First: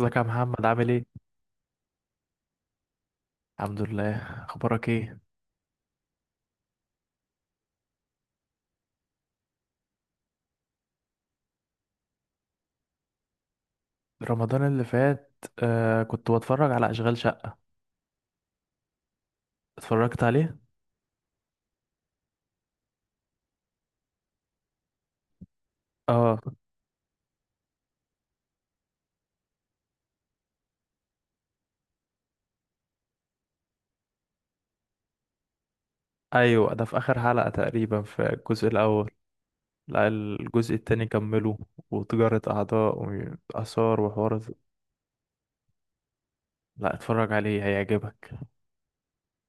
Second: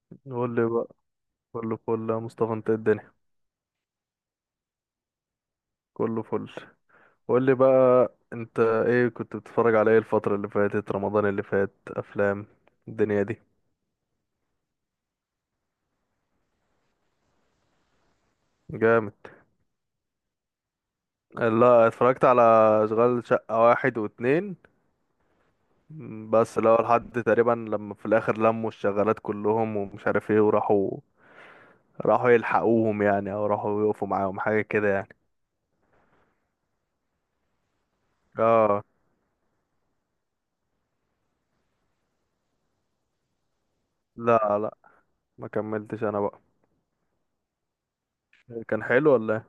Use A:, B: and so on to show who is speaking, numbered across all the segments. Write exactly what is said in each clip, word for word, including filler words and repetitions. A: ازيك يا
B: قول لي
A: محمد؟ عامل
B: بقى.
A: ايه؟
B: كله فل يا مصطفى، انت ايه الدنيا؟
A: الحمد لله. اخبارك ايه؟
B: كله فل. قول لي بقى، انت ايه كنت بتتفرج على ايه الفترة اللي فاتت؟ رمضان اللي فات افلام الدنيا دي؟
A: رمضان اللي فات آه كنت بتفرج على اشغال شقة.
B: جامد.
A: اتفرجت عليه؟
B: لا، اتفرجت على اشغال شقة واحد واتنين. م،
A: اه.
B: بس لو لحد تقريبا لما في الاخر لموا الشغالات كلهم ومش عارف ايه وراحوا. راحوا يلحقوهم يعني او راحوا يقفوا معاهم حاجة كده يعني.
A: ايوه ده في اخر حلقة تقريبا في الجزء
B: اه.
A: الاول. لا الجزء التاني كمله، وتجارة اعضاء، واثار وحوارات.
B: لا لا، ما كملتش انا بقى.
A: لا اتفرج عليه، هيعجبك.
B: كان حلو ولا ايه؟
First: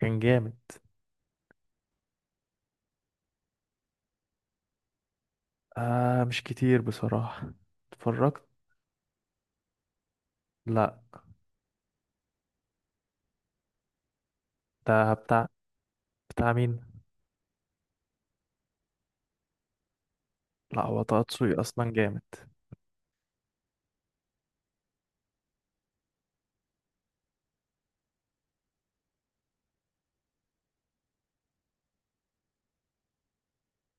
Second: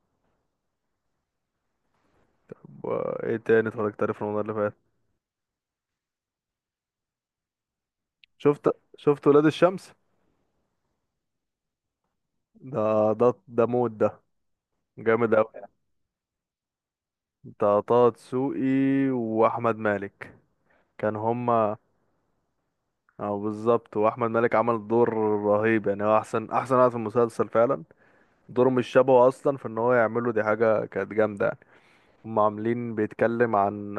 A: كان جامد.
B: طب، آه، ايه تاني اتفرجت عليه في رمضان اللي فات؟
A: آه، مش كتير بصراحة. اتفرجت.
B: شفت. شفت ولاد الشمس؟
A: لا.
B: ده ده ده موت ده.
A: ده
B: جامد
A: بتاع.
B: قوي.
A: بتاع مين؟
B: ده طه دسوقي واحمد مالك.
A: لا هو
B: كان
A: طه دسوقي
B: هما.
A: اصلا جامد.
B: اه بالظبط، واحمد مالك عمل دور رهيب يعني، هو احسن احسن واحد في المسلسل فعلا. دوره مش شبهه اصلا، في ان هو يعمله دي حاجه كانت جامده يعني. هم عاملين بيتكلم عن،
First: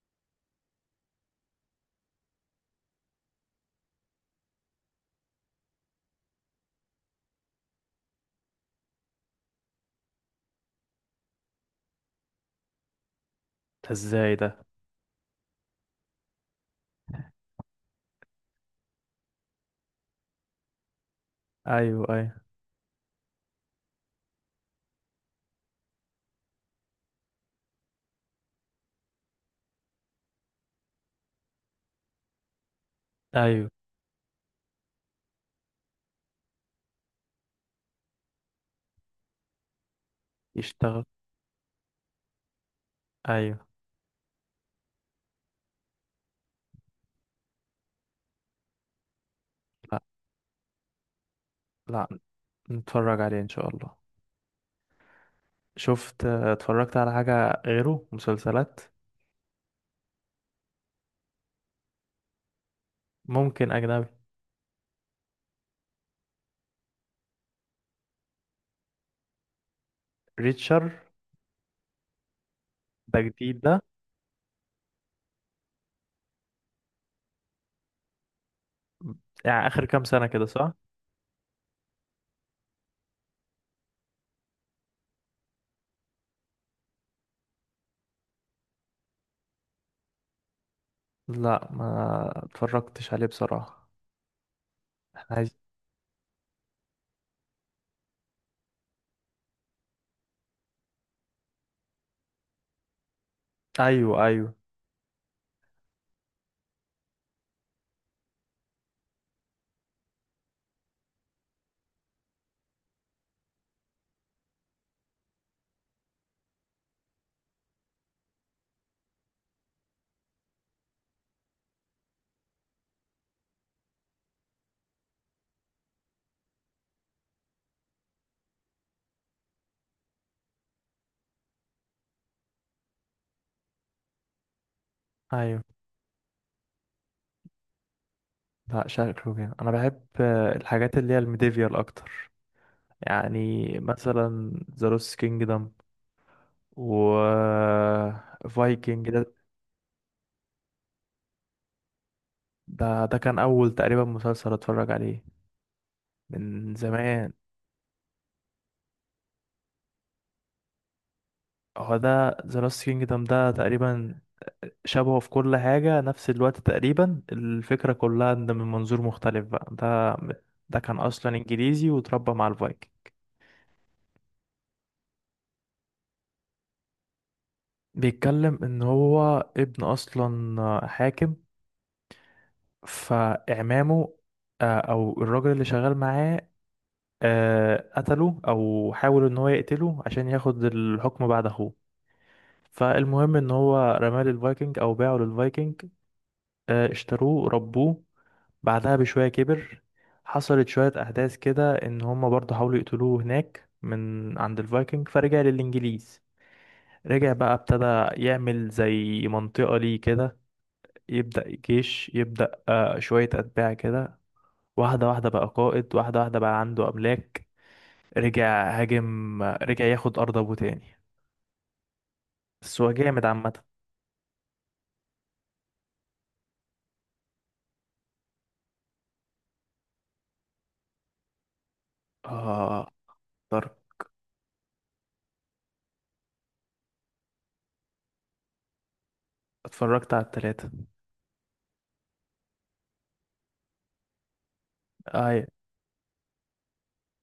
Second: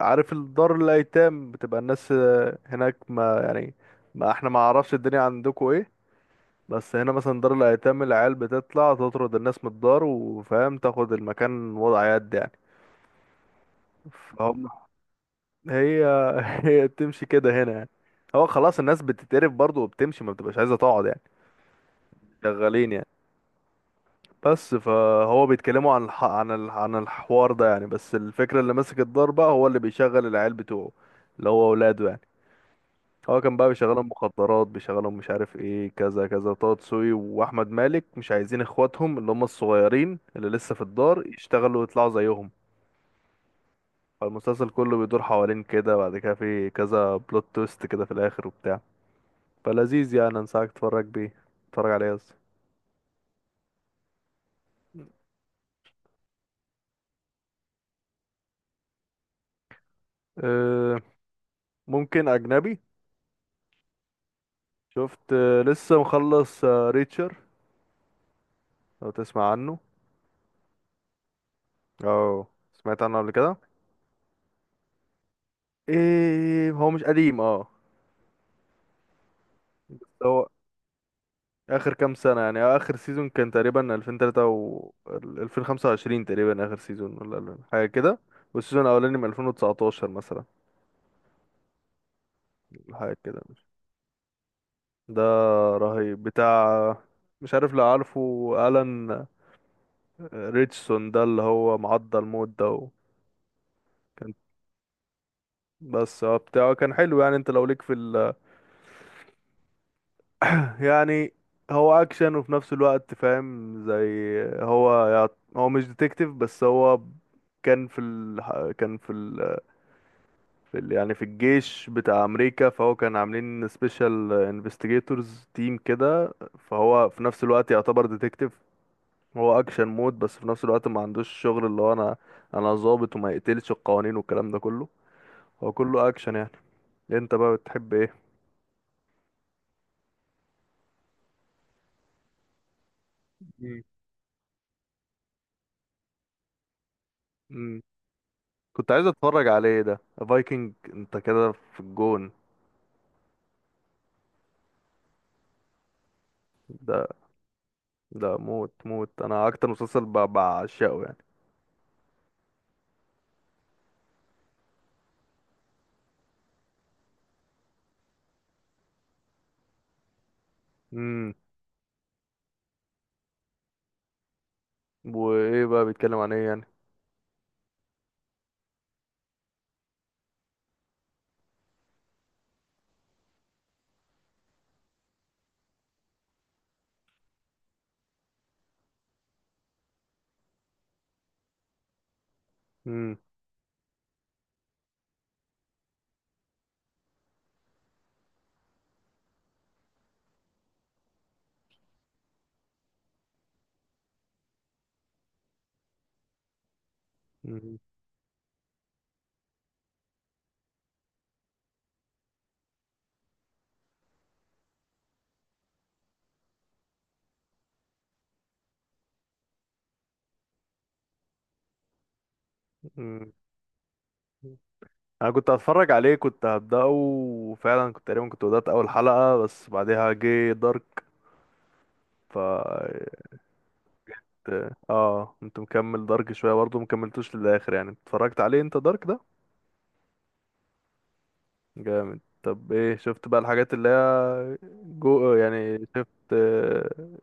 B: عارف الدار الايتام بتبقى الناس هناك ما يعني، ما احنا ما عرفش الدنيا عندكم ايه. بس هنا مثلا دار الايتام، العيال بتطلع تطرد الناس من الدار وفاهم تاخد المكان وضع يد يعني.
A: ده ازاي ده؟
B: فهم. هي. هي بتمشي كده هنا يعني. هو خلاص الناس بتتقرف برضه وبتمشي، ما بتبقاش عايزه تقعد يعني.
A: ايوه، ايوه.
B: شغالين يعني. بس فهو بيتكلموا عن الح... عن ال... عن الحوار ده يعني. بس الفكره، اللي ماسك الدار بقى هو اللي بيشغل العيال بتوعه، اللي هو اولاده يعني. هو كان بقى
A: ايوه
B: بيشغلهم مخدرات، بيشغلهم مش عارف ايه، كذا كذا. طه دسوقي واحمد مالك مش عايزين اخواتهم اللي هم الصغيرين اللي لسه في
A: يشتغل.
B: الدار يشتغلوا ويطلعوا زيهم.
A: ايوه.
B: فالمسلسل كله بيدور حوالين كده، بعد كده في كذا بلوت تويست كده في الاخر وبتاع. فلذيذ يعني، انصحك تتفرج بيه. تتفرج
A: لا
B: عليه قصدي.
A: نتفرج عليه ان شاء الله. شفت، اتفرجت على حاجة غيره مسلسلات؟
B: أه. ممكن اجنبي.
A: ممكن اجنبي.
B: شفت آه، لسه مخلص آه، ريتشر؟ لو تسمع عنه.
A: ريتشر؟
B: اه، سمعت عنه
A: ده
B: قبل كده.
A: جديد ده؟
B: ايه هو مش قديم؟ اه
A: يعني اخر كام
B: بس
A: سنة كده،
B: هو
A: صح؟
B: اخر كام سنه يعني، آه، اخر سيزون كان تقريبا ألفين وثلاثة و ألفين وخمسة وعشرين تقريبا اخر سيزون ولا حاجه كده، والسيزون الاولاني من ألفين وتسعتاشر مثلا.
A: لا ما اتفرجتش
B: حاجه
A: عليه
B: كده مش،
A: بصراحة.
B: ده
A: احنا عايز.
B: رهيب بتاع. مش عارف لو عارفه، الان، ريتشسون ده اللي هو معضل موت ده.
A: ايوه،
B: وكان،
A: ايوه،
B: بس هو بتاعه كان حلو يعني. انت لو ليك في ال... يعني هو اكشن وفي نفس الوقت فاهم زي، هو يعت- هو مش ديتكتيف بس هو كان في ال... كان في في ال- يعني في الجيش بتاع امريكا. فهو كان عاملين سبيشال انفستيجيتورز تيم كده، فهو في نفس الوقت يعتبر ديتكتيف. هو اكشن مود، بس في نفس الوقت ما عندوش شغل اللي هو، انا انا ضابط وما يقتلش القوانين والكلام ده كله.
A: ايوه.
B: هو كله اكشن يعني. انت بقى بتحب ايه؟
A: لا شكله جامد. انا بحب آه، الحاجات اللي هي الميديفيال اكتر. يعني
B: مم.
A: مثلا ذا لوست كينجدم، و
B: مم. كنت عايز
A: فايكنج. ده
B: اتفرج عليه ده، فايكنج. انت كده في الجون.
A: ده ده كان اول تقريبا مسلسل اتفرج عليه من
B: ده،
A: زمان.
B: ده موت موت، انا اكتر مسلسل ب- بعشقه يعني.
A: هو ده ذا لاست كينجدم ده تقريبا شبهه في كل حاجة، نفس الوقت تقريبا، الفكرة كلها ان من منظور مختلف بقى. ده ده كان
B: امم.
A: اصلا انجليزي وتربى مع الفايكنج.
B: وايه بقى بيتكلم عن ايه يعني؟
A: بيتكلم ان هو ابن اصلا حاكم، فاعمامه، آه، او الراجل اللي شغال معاه، آه، قتله، او حاول ان هو يقتله عشان ياخد الحكم بعد اخوه. فالمهم ان هو رماه للفايكنج، او باعه للفايكنج. آه، اشتروه، ربوه. بعدها بشوية كبر. حصلت شوية أحداث كده إن هما برضه حاولوا يقتلوه هناك من عند الفايكنج، فرجع للإنجليز. رجع بقى ابتدى يعمل زي منطقة ليه كده، يبدأ جيش، يبدأ آه، شوية أتباع كده، واحدة واحدة بقى قائد، واحدة واحدة بقى عنده أملاك. رجع هاجم، رجع ياخد أرض أبوه تاني. بس هو جامد
B: امم.
A: عامة.
B: انا كنت هتفرج عليه، كنت هبدأه وفعلا كنت تقريبا، كنت بدأت اول حلقة بس بعدها جه دارك. ف
A: آه اتفرجت.
B: اه كنت مكمل دارك شوية برضه، مكملتوش للآخر يعني. اتفرجت عليه انت دارك ده؟
A: اتفرجت على التلاتة.
B: جامد. طب ايه شفت بقى الحاجات اللي هي جو
A: أي
B: يعني؟ شفت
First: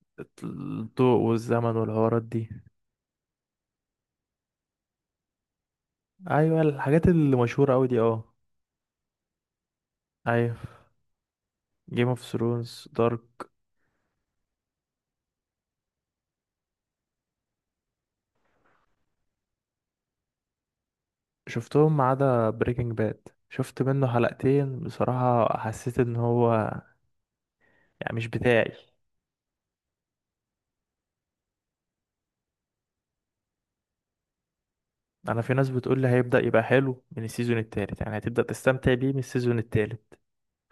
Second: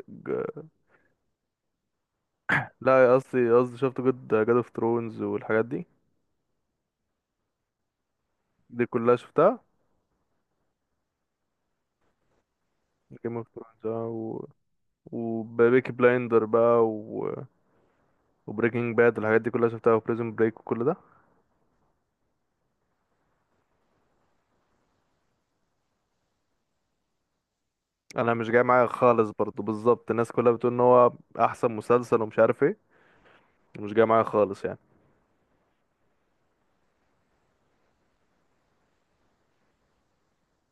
B: ج...
A: الضوء والزمن والحوارات دي؟
B: لا قصدي قصدي، شفت جود جاد اوف ثرونز والحاجات دي؟
A: ايوه الحاجات اللي مشهوره قوي دي، اه.
B: دي كلها شفتها.
A: ايوه، جيم اوف ثرونز،
B: جيم اوف
A: دارك.
B: ثرونز و... وبيكي بلايندر بقى و... وبريكنج باد، الحاجات دي كلها شفتها، وبريزون بريك وكل ده.
A: شفتهم ما عدا بريكنج باد، شفت منه حلقتين بصراحه، حسيت ان هو يعني مش
B: انا مش جاي
A: بتاعي.
B: معايا خالص برضو. بالظبط الناس كلها بتقول ان هو احسن مسلسل ومش عارف ايه، مش جاي معايا خالص يعني.
A: انا في ناس بتقول لي هيبدا يبقى حلو من السيزون التالت، يعني هتبدا تستمتع بيه من السيزون التالت.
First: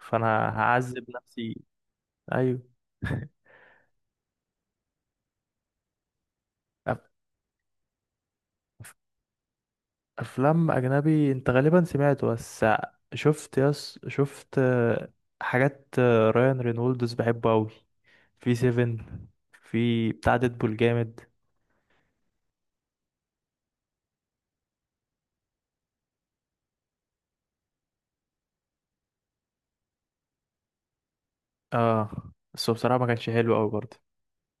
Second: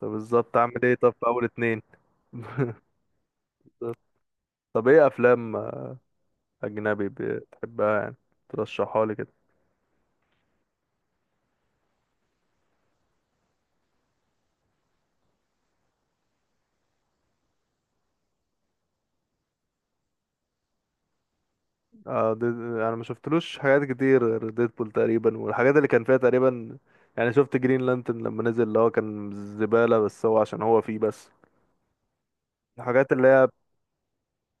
B: طب بالظبط اعمل ايه؟
A: هعذب
B: طب في اول
A: نفسي.
B: اتنين.
A: ايوه.
B: طب ايه افلام
A: أف-
B: اجنبي بتحبها يعني؟
A: أف-
B: ترشحها لي كده.
A: افلام اجنبي انت غالبا سمعته. بس شفت يس، شفت آه، حاجات. آه، رايان رينولدز بحبه قوي في سيفن، في بتاع ديدبول جامد.
B: آه دي... انا ما شفتلوش حاجات كتير غير ديدبول تقريبا والحاجات اللي كان فيها تقريبا يعني. شفت جرين لانترن لما نزل، اللي هو كان زبالة بس هو عشان هو فيه بس.
A: اه بس هو بصراحة ما
B: الحاجات اللي
A: كانش
B: هي،
A: حلو قوي برضه.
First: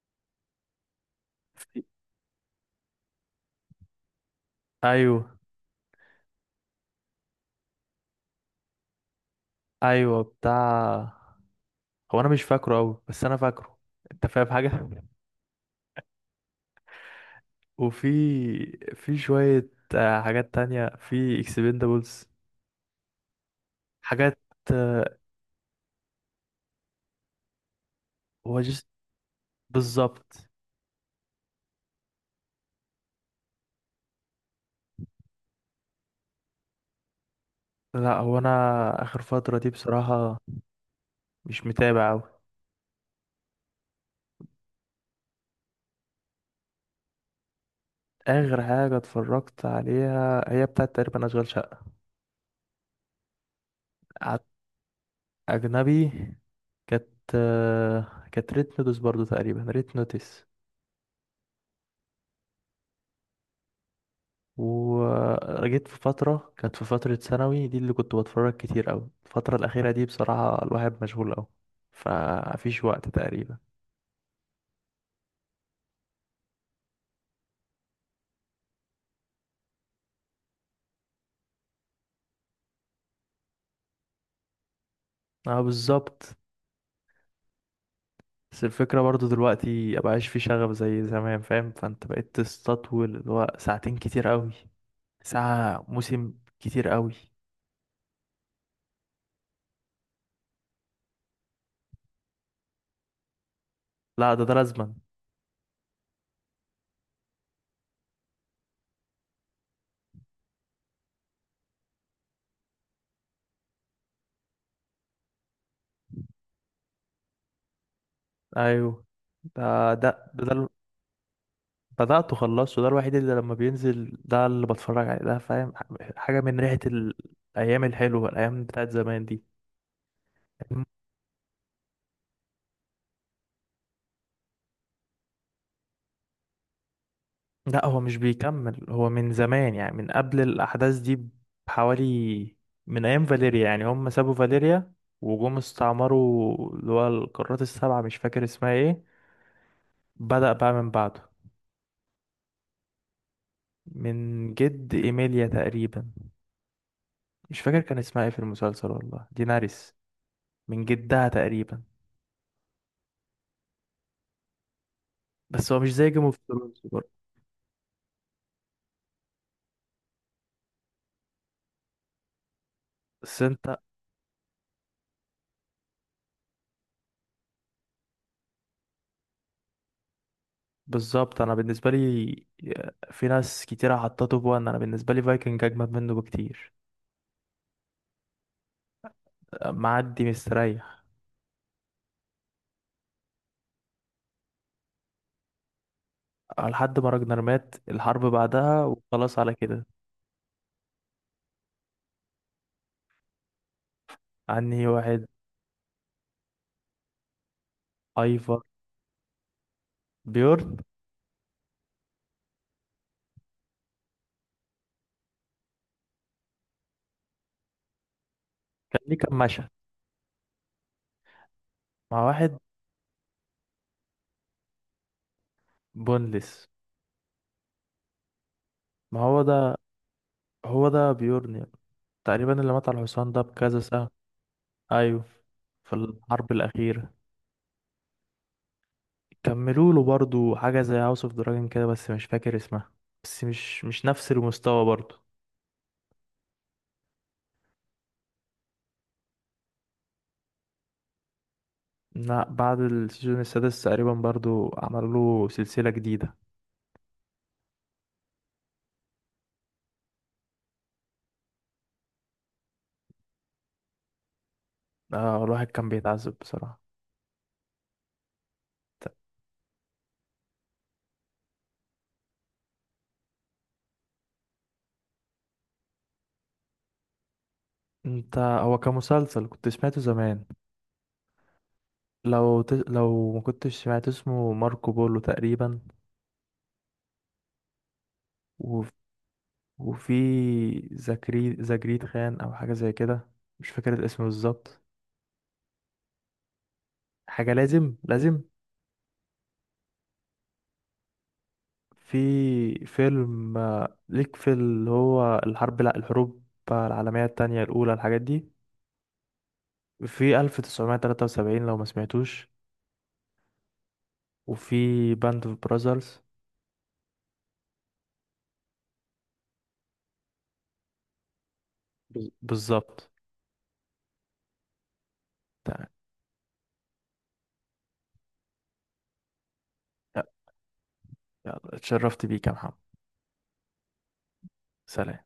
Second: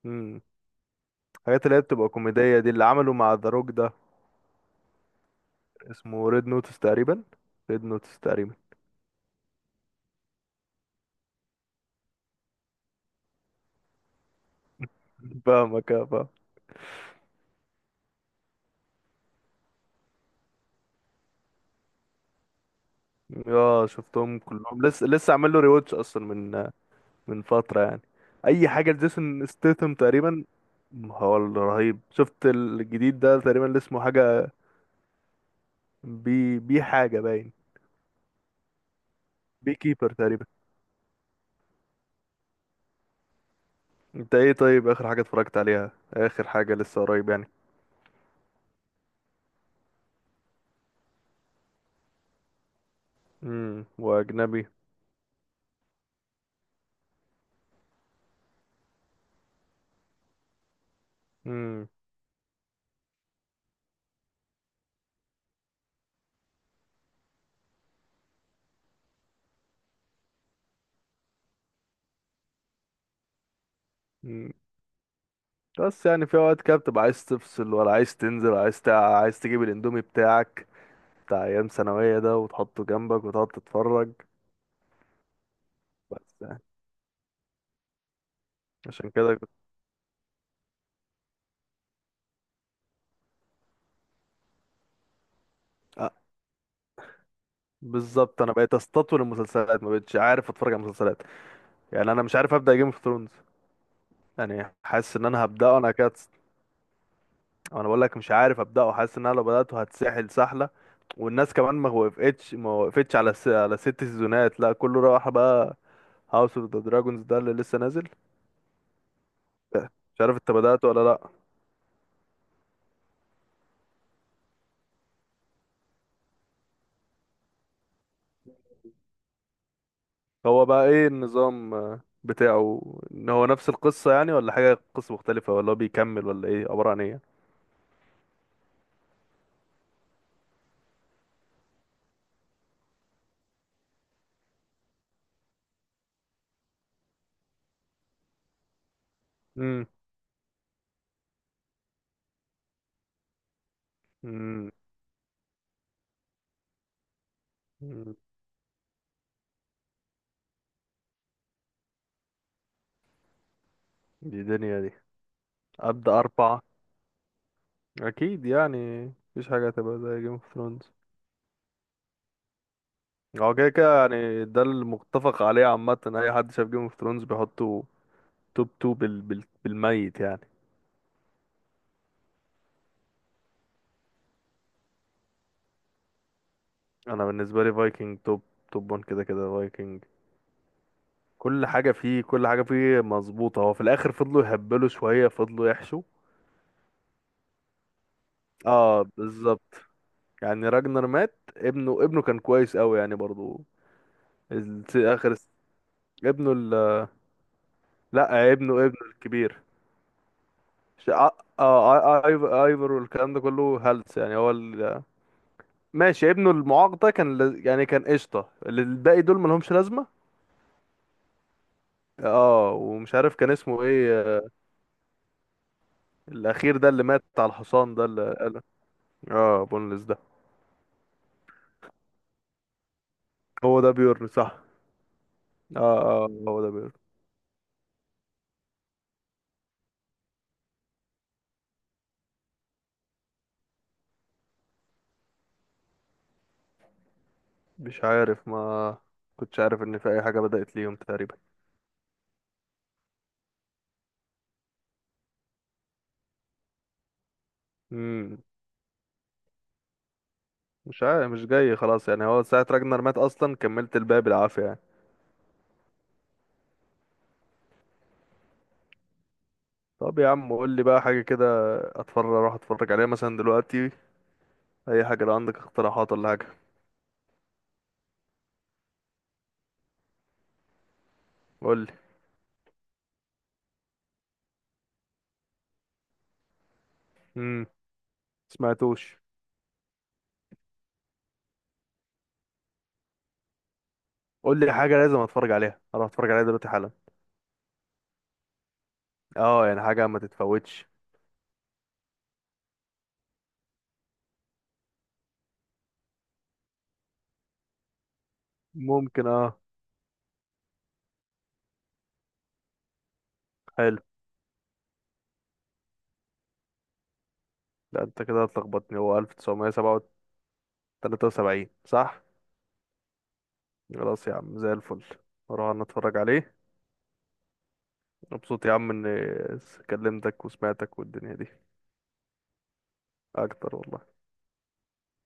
B: مم. الحاجات اللي هي
A: في-
B: بتبقى كوميدية دي اللي عملوا مع ذا روك ده،
A: ايوه،
B: اسمه ريد نوتس تقريبا. ريد نوتس تقريبا.
A: ايوه بتاع. هو انا مش فاكره قوي بس انا فاكره. انت فاهم حاجة.
B: فاهمك، اه فاهم.
A: وفي، في شوية آه، حاجات تانية. في اكسبندابلز،
B: اه
A: حاجات.
B: شفتهم كلهم، لسه
A: آه،
B: لسه عامل له ريواتش اصلا من من فتره يعني،
A: هو
B: اي
A: جس،
B: حاجه لجيسون ستيثم تقريبا.
A: بالظبط.
B: هو الرهيب، شفت الجديد ده تقريبا اللي اسمه حاجه، بي بي حاجه باين،
A: لا هو انا اخر فترة دي
B: بي كيبر
A: بصراحة
B: تقريبا.
A: مش متابع قوي.
B: انت ايه طيب، اخر حاجه اتفرجت عليها؟ اخر حاجه لسه قريب يعني.
A: اخر حاجة اتفرجت عليها هي بتاعت تقريبا اشغال شقة.
B: امم. واجنبي.
A: اجنبي، كانت آه، كانت ريت نوتس برضو، تقريبا ريت نوتس.
B: امم.
A: وجيت في فترة، كانت في فترة ثانوي دي اللي كنت بتفرج كتير أوي. الفترة الأخيرة دي بصراحة الواحد مشغول أوي، فمفيش وقت تقريبا.
B: أمم. بس يعني في اوقات كده بتبقى عايز تفصل، ولا عايز تنزل، ولا عايز تع... عايز تجيب الاندومي بتاعك بتاع ايام ثانويه ده، وتحطه جنبك وتقعد تتفرج.
A: اه بالظبط.
B: بس
A: بس الفكرة
B: عشان
A: برضو
B: كده كنت.
A: دلوقتي مبقاش في شغف زي زمان، فاهم؟ فانت بقيت تستطول اللي هو ساعتين كتير أوي. ساعة،
B: آه.
A: موسم، كتير أوي.
B: بالظبط، انا بقيت استطول المسلسلات، ما بقتش عارف اتفرج على مسلسلات يعني. انا مش عارف ابدا جيم اوف ثرونز
A: لا ده ده
B: يعني،
A: لازما.
B: حاسس ان انا هبداه انا كده. انا بقول لك مش عارف ابداه، حاسس ان انا لو بداته هتسحل سحله. والناس كمان ما وقفتش ما وقفتش على س... على ست سيزونات، لا كله راح بقى. هاوس اوف ذا دراجونز ده اللي لسه نازل،
A: أيوه. ده
B: مش
A: ده
B: عارف
A: ده,
B: انت
A: ده
B: بدأته ولا لا؟
A: بدأت وخلصته. ده الوحيد اللي لما بينزل ده اللي بتفرج عليه، ده فاهم حاجة من ريحة ال- الأيام الحلوة، الأيام بتاعت زمان دي.
B: هو بقى ايه النظام آه، بتاعه؟ ان هو نفس القصة يعني ولا حاجة قصة مختلفة؟ ولا هو بيكمل ولا ايه عبارة عن ايه؟
A: لا هو مش بيكمل. هو من زمان، يعني من قبل الأحداث دي بحوالي، من أيام فاليريا. يعني هم سابوا فاليريا وجم استعمروا اللي هو القارات السبعة، مش فاكر اسمها ايه. بدأ بقى من بعده، من
B: امم.
A: جد إيميليا تقريبا. مش فاكر كان
B: مم.
A: اسمها ايه في المسلسل، والله ديناريس، من جدها تقريبا.
B: دي دنيا دي.
A: بس هو مش زي
B: أبدأ
A: جيم اوف
B: أربعة.
A: ثرونز.
B: أكيد يعني، مفيش حاجة هتبقى زي جيم اوف ثرونز.
A: بس
B: هو كده
A: انت
B: كده يعني، ده المتفق عليه عامة، أي حد شاف جيم اوف ثرونز بيحطه توب تو بال... بال... بالميت يعني.
A: بالظبط، انا بالنسبه لي، في ناس كتير حطته بوان، انا بالنسبه لي فايكنج اجمد منه بكتير.
B: أنا بالنسبة لي فايكنج توب توب وان كده كده فايكنج.
A: معدي مستريح
B: كل حاجة فيه كل حاجة فيه مظبوطة. هو في الآخر فضلوا يهبلوا شوية، فضلوا يحشوا.
A: لحد ما راجنر مات، الحرب بعدها
B: اه
A: وخلاص على
B: بالظبط.
A: كده.
B: يعني راجنر مات، ابنه ابنه كان كويس قوي يعني برضو.
A: عني
B: الس-
A: واحد.
B: آخر الس- ابنه ال... لا،
A: ايفر،
B: ابنه ابنه الكبير.
A: بيورن.
B: ش- اه آه، آي- آي- ايفر والكلام ده كله هلس يعني. هو ال... ماشي، ابنه المعاق ده كان لز... يعني كان قشطه، ال-
A: كان ليه
B: الباقي
A: كام
B: دول
A: مشهد
B: ملهمش لازمه.
A: مع واحد.
B: اه ومش عارف كان اسمه ايه، آه،
A: بونلس.
B: الاخير ده اللي مات على الحصان ده اللي قال.
A: ما هو
B: اه
A: ده.
B: بونلس ده.
A: هو ده بيورن يعني. تقريبا اللي مات على الحصان ده بكذا
B: هو ده
A: سنه.
B: بيورن صح.
A: ايوه، في
B: اه اه
A: الحرب
B: هو ده بيورن.
A: الاخيره. كملوا له برضو حاجه زي هاوس اوف دراجون كده، بس مش فاكر اسمها. بس مش مش نفس المستوى برضو.
B: مش عارف، ما كنتش عارف ان في اي حاجه بدات ليهم تقريبا.
A: لا بعد السيزون السادس تقريبا برضو عملوا له سلسلة جديدة.
B: امم. مش عارف، مش جاي خلاص يعني. هو ساعه راجنر مات اصلا كملت الباقي بالعافيه يعني.
A: آه، الواحد كان بيتعذب بصراحة. ت-
B: طب يا عم، قول لي بقى حاجه كده، اتفرج، اروح اتفرج عليها مثلا دلوقتي، اي حاجه لو عندك اقتراحات ولا حاجه.
A: انت هو كمسلسل كنت سمعته زمان،
B: قول لي.
A: لو ت... لو ما كنتش سمعت اسمه ماركو بولو تقريبا.
B: امم.
A: و...
B: سمعتوش.
A: وفي زكري زجريد خان او حاجة زي كده، مش فاكر الاسم
B: قول لي
A: بالظبط.
B: حاجه لازم اتفرج عليها، اروح اتفرج عليها دلوقتي حالا.
A: حاجة لازم لازم.
B: اه يعني حاجه ما تتفوتش.
A: في فيلم آه، ليك في اللي هو الحرب، لا الحروب العالمية التانية، الأولى، الحاجات دي.
B: ممكن اه.
A: في ألف وتسعمية وتلاتة وسبعين لو ما سمعتوش.
B: حلو.
A: وفي باند اوف براذرز.
B: لا انت كده هتلخبطني، هو ألف وتسعمائة وثلاثة وسبعين صح.
A: بز- بالظبط.
B: خلاص يا عم زي الفل، اروح انا
A: تمام.
B: اتفرج عليه. مبسوط يا عم اني كلمتك وسمعتك والدنيا دي.
A: يلا، اتشرفت بيك يا محمد.
B: اكتر والله.
A: سلام.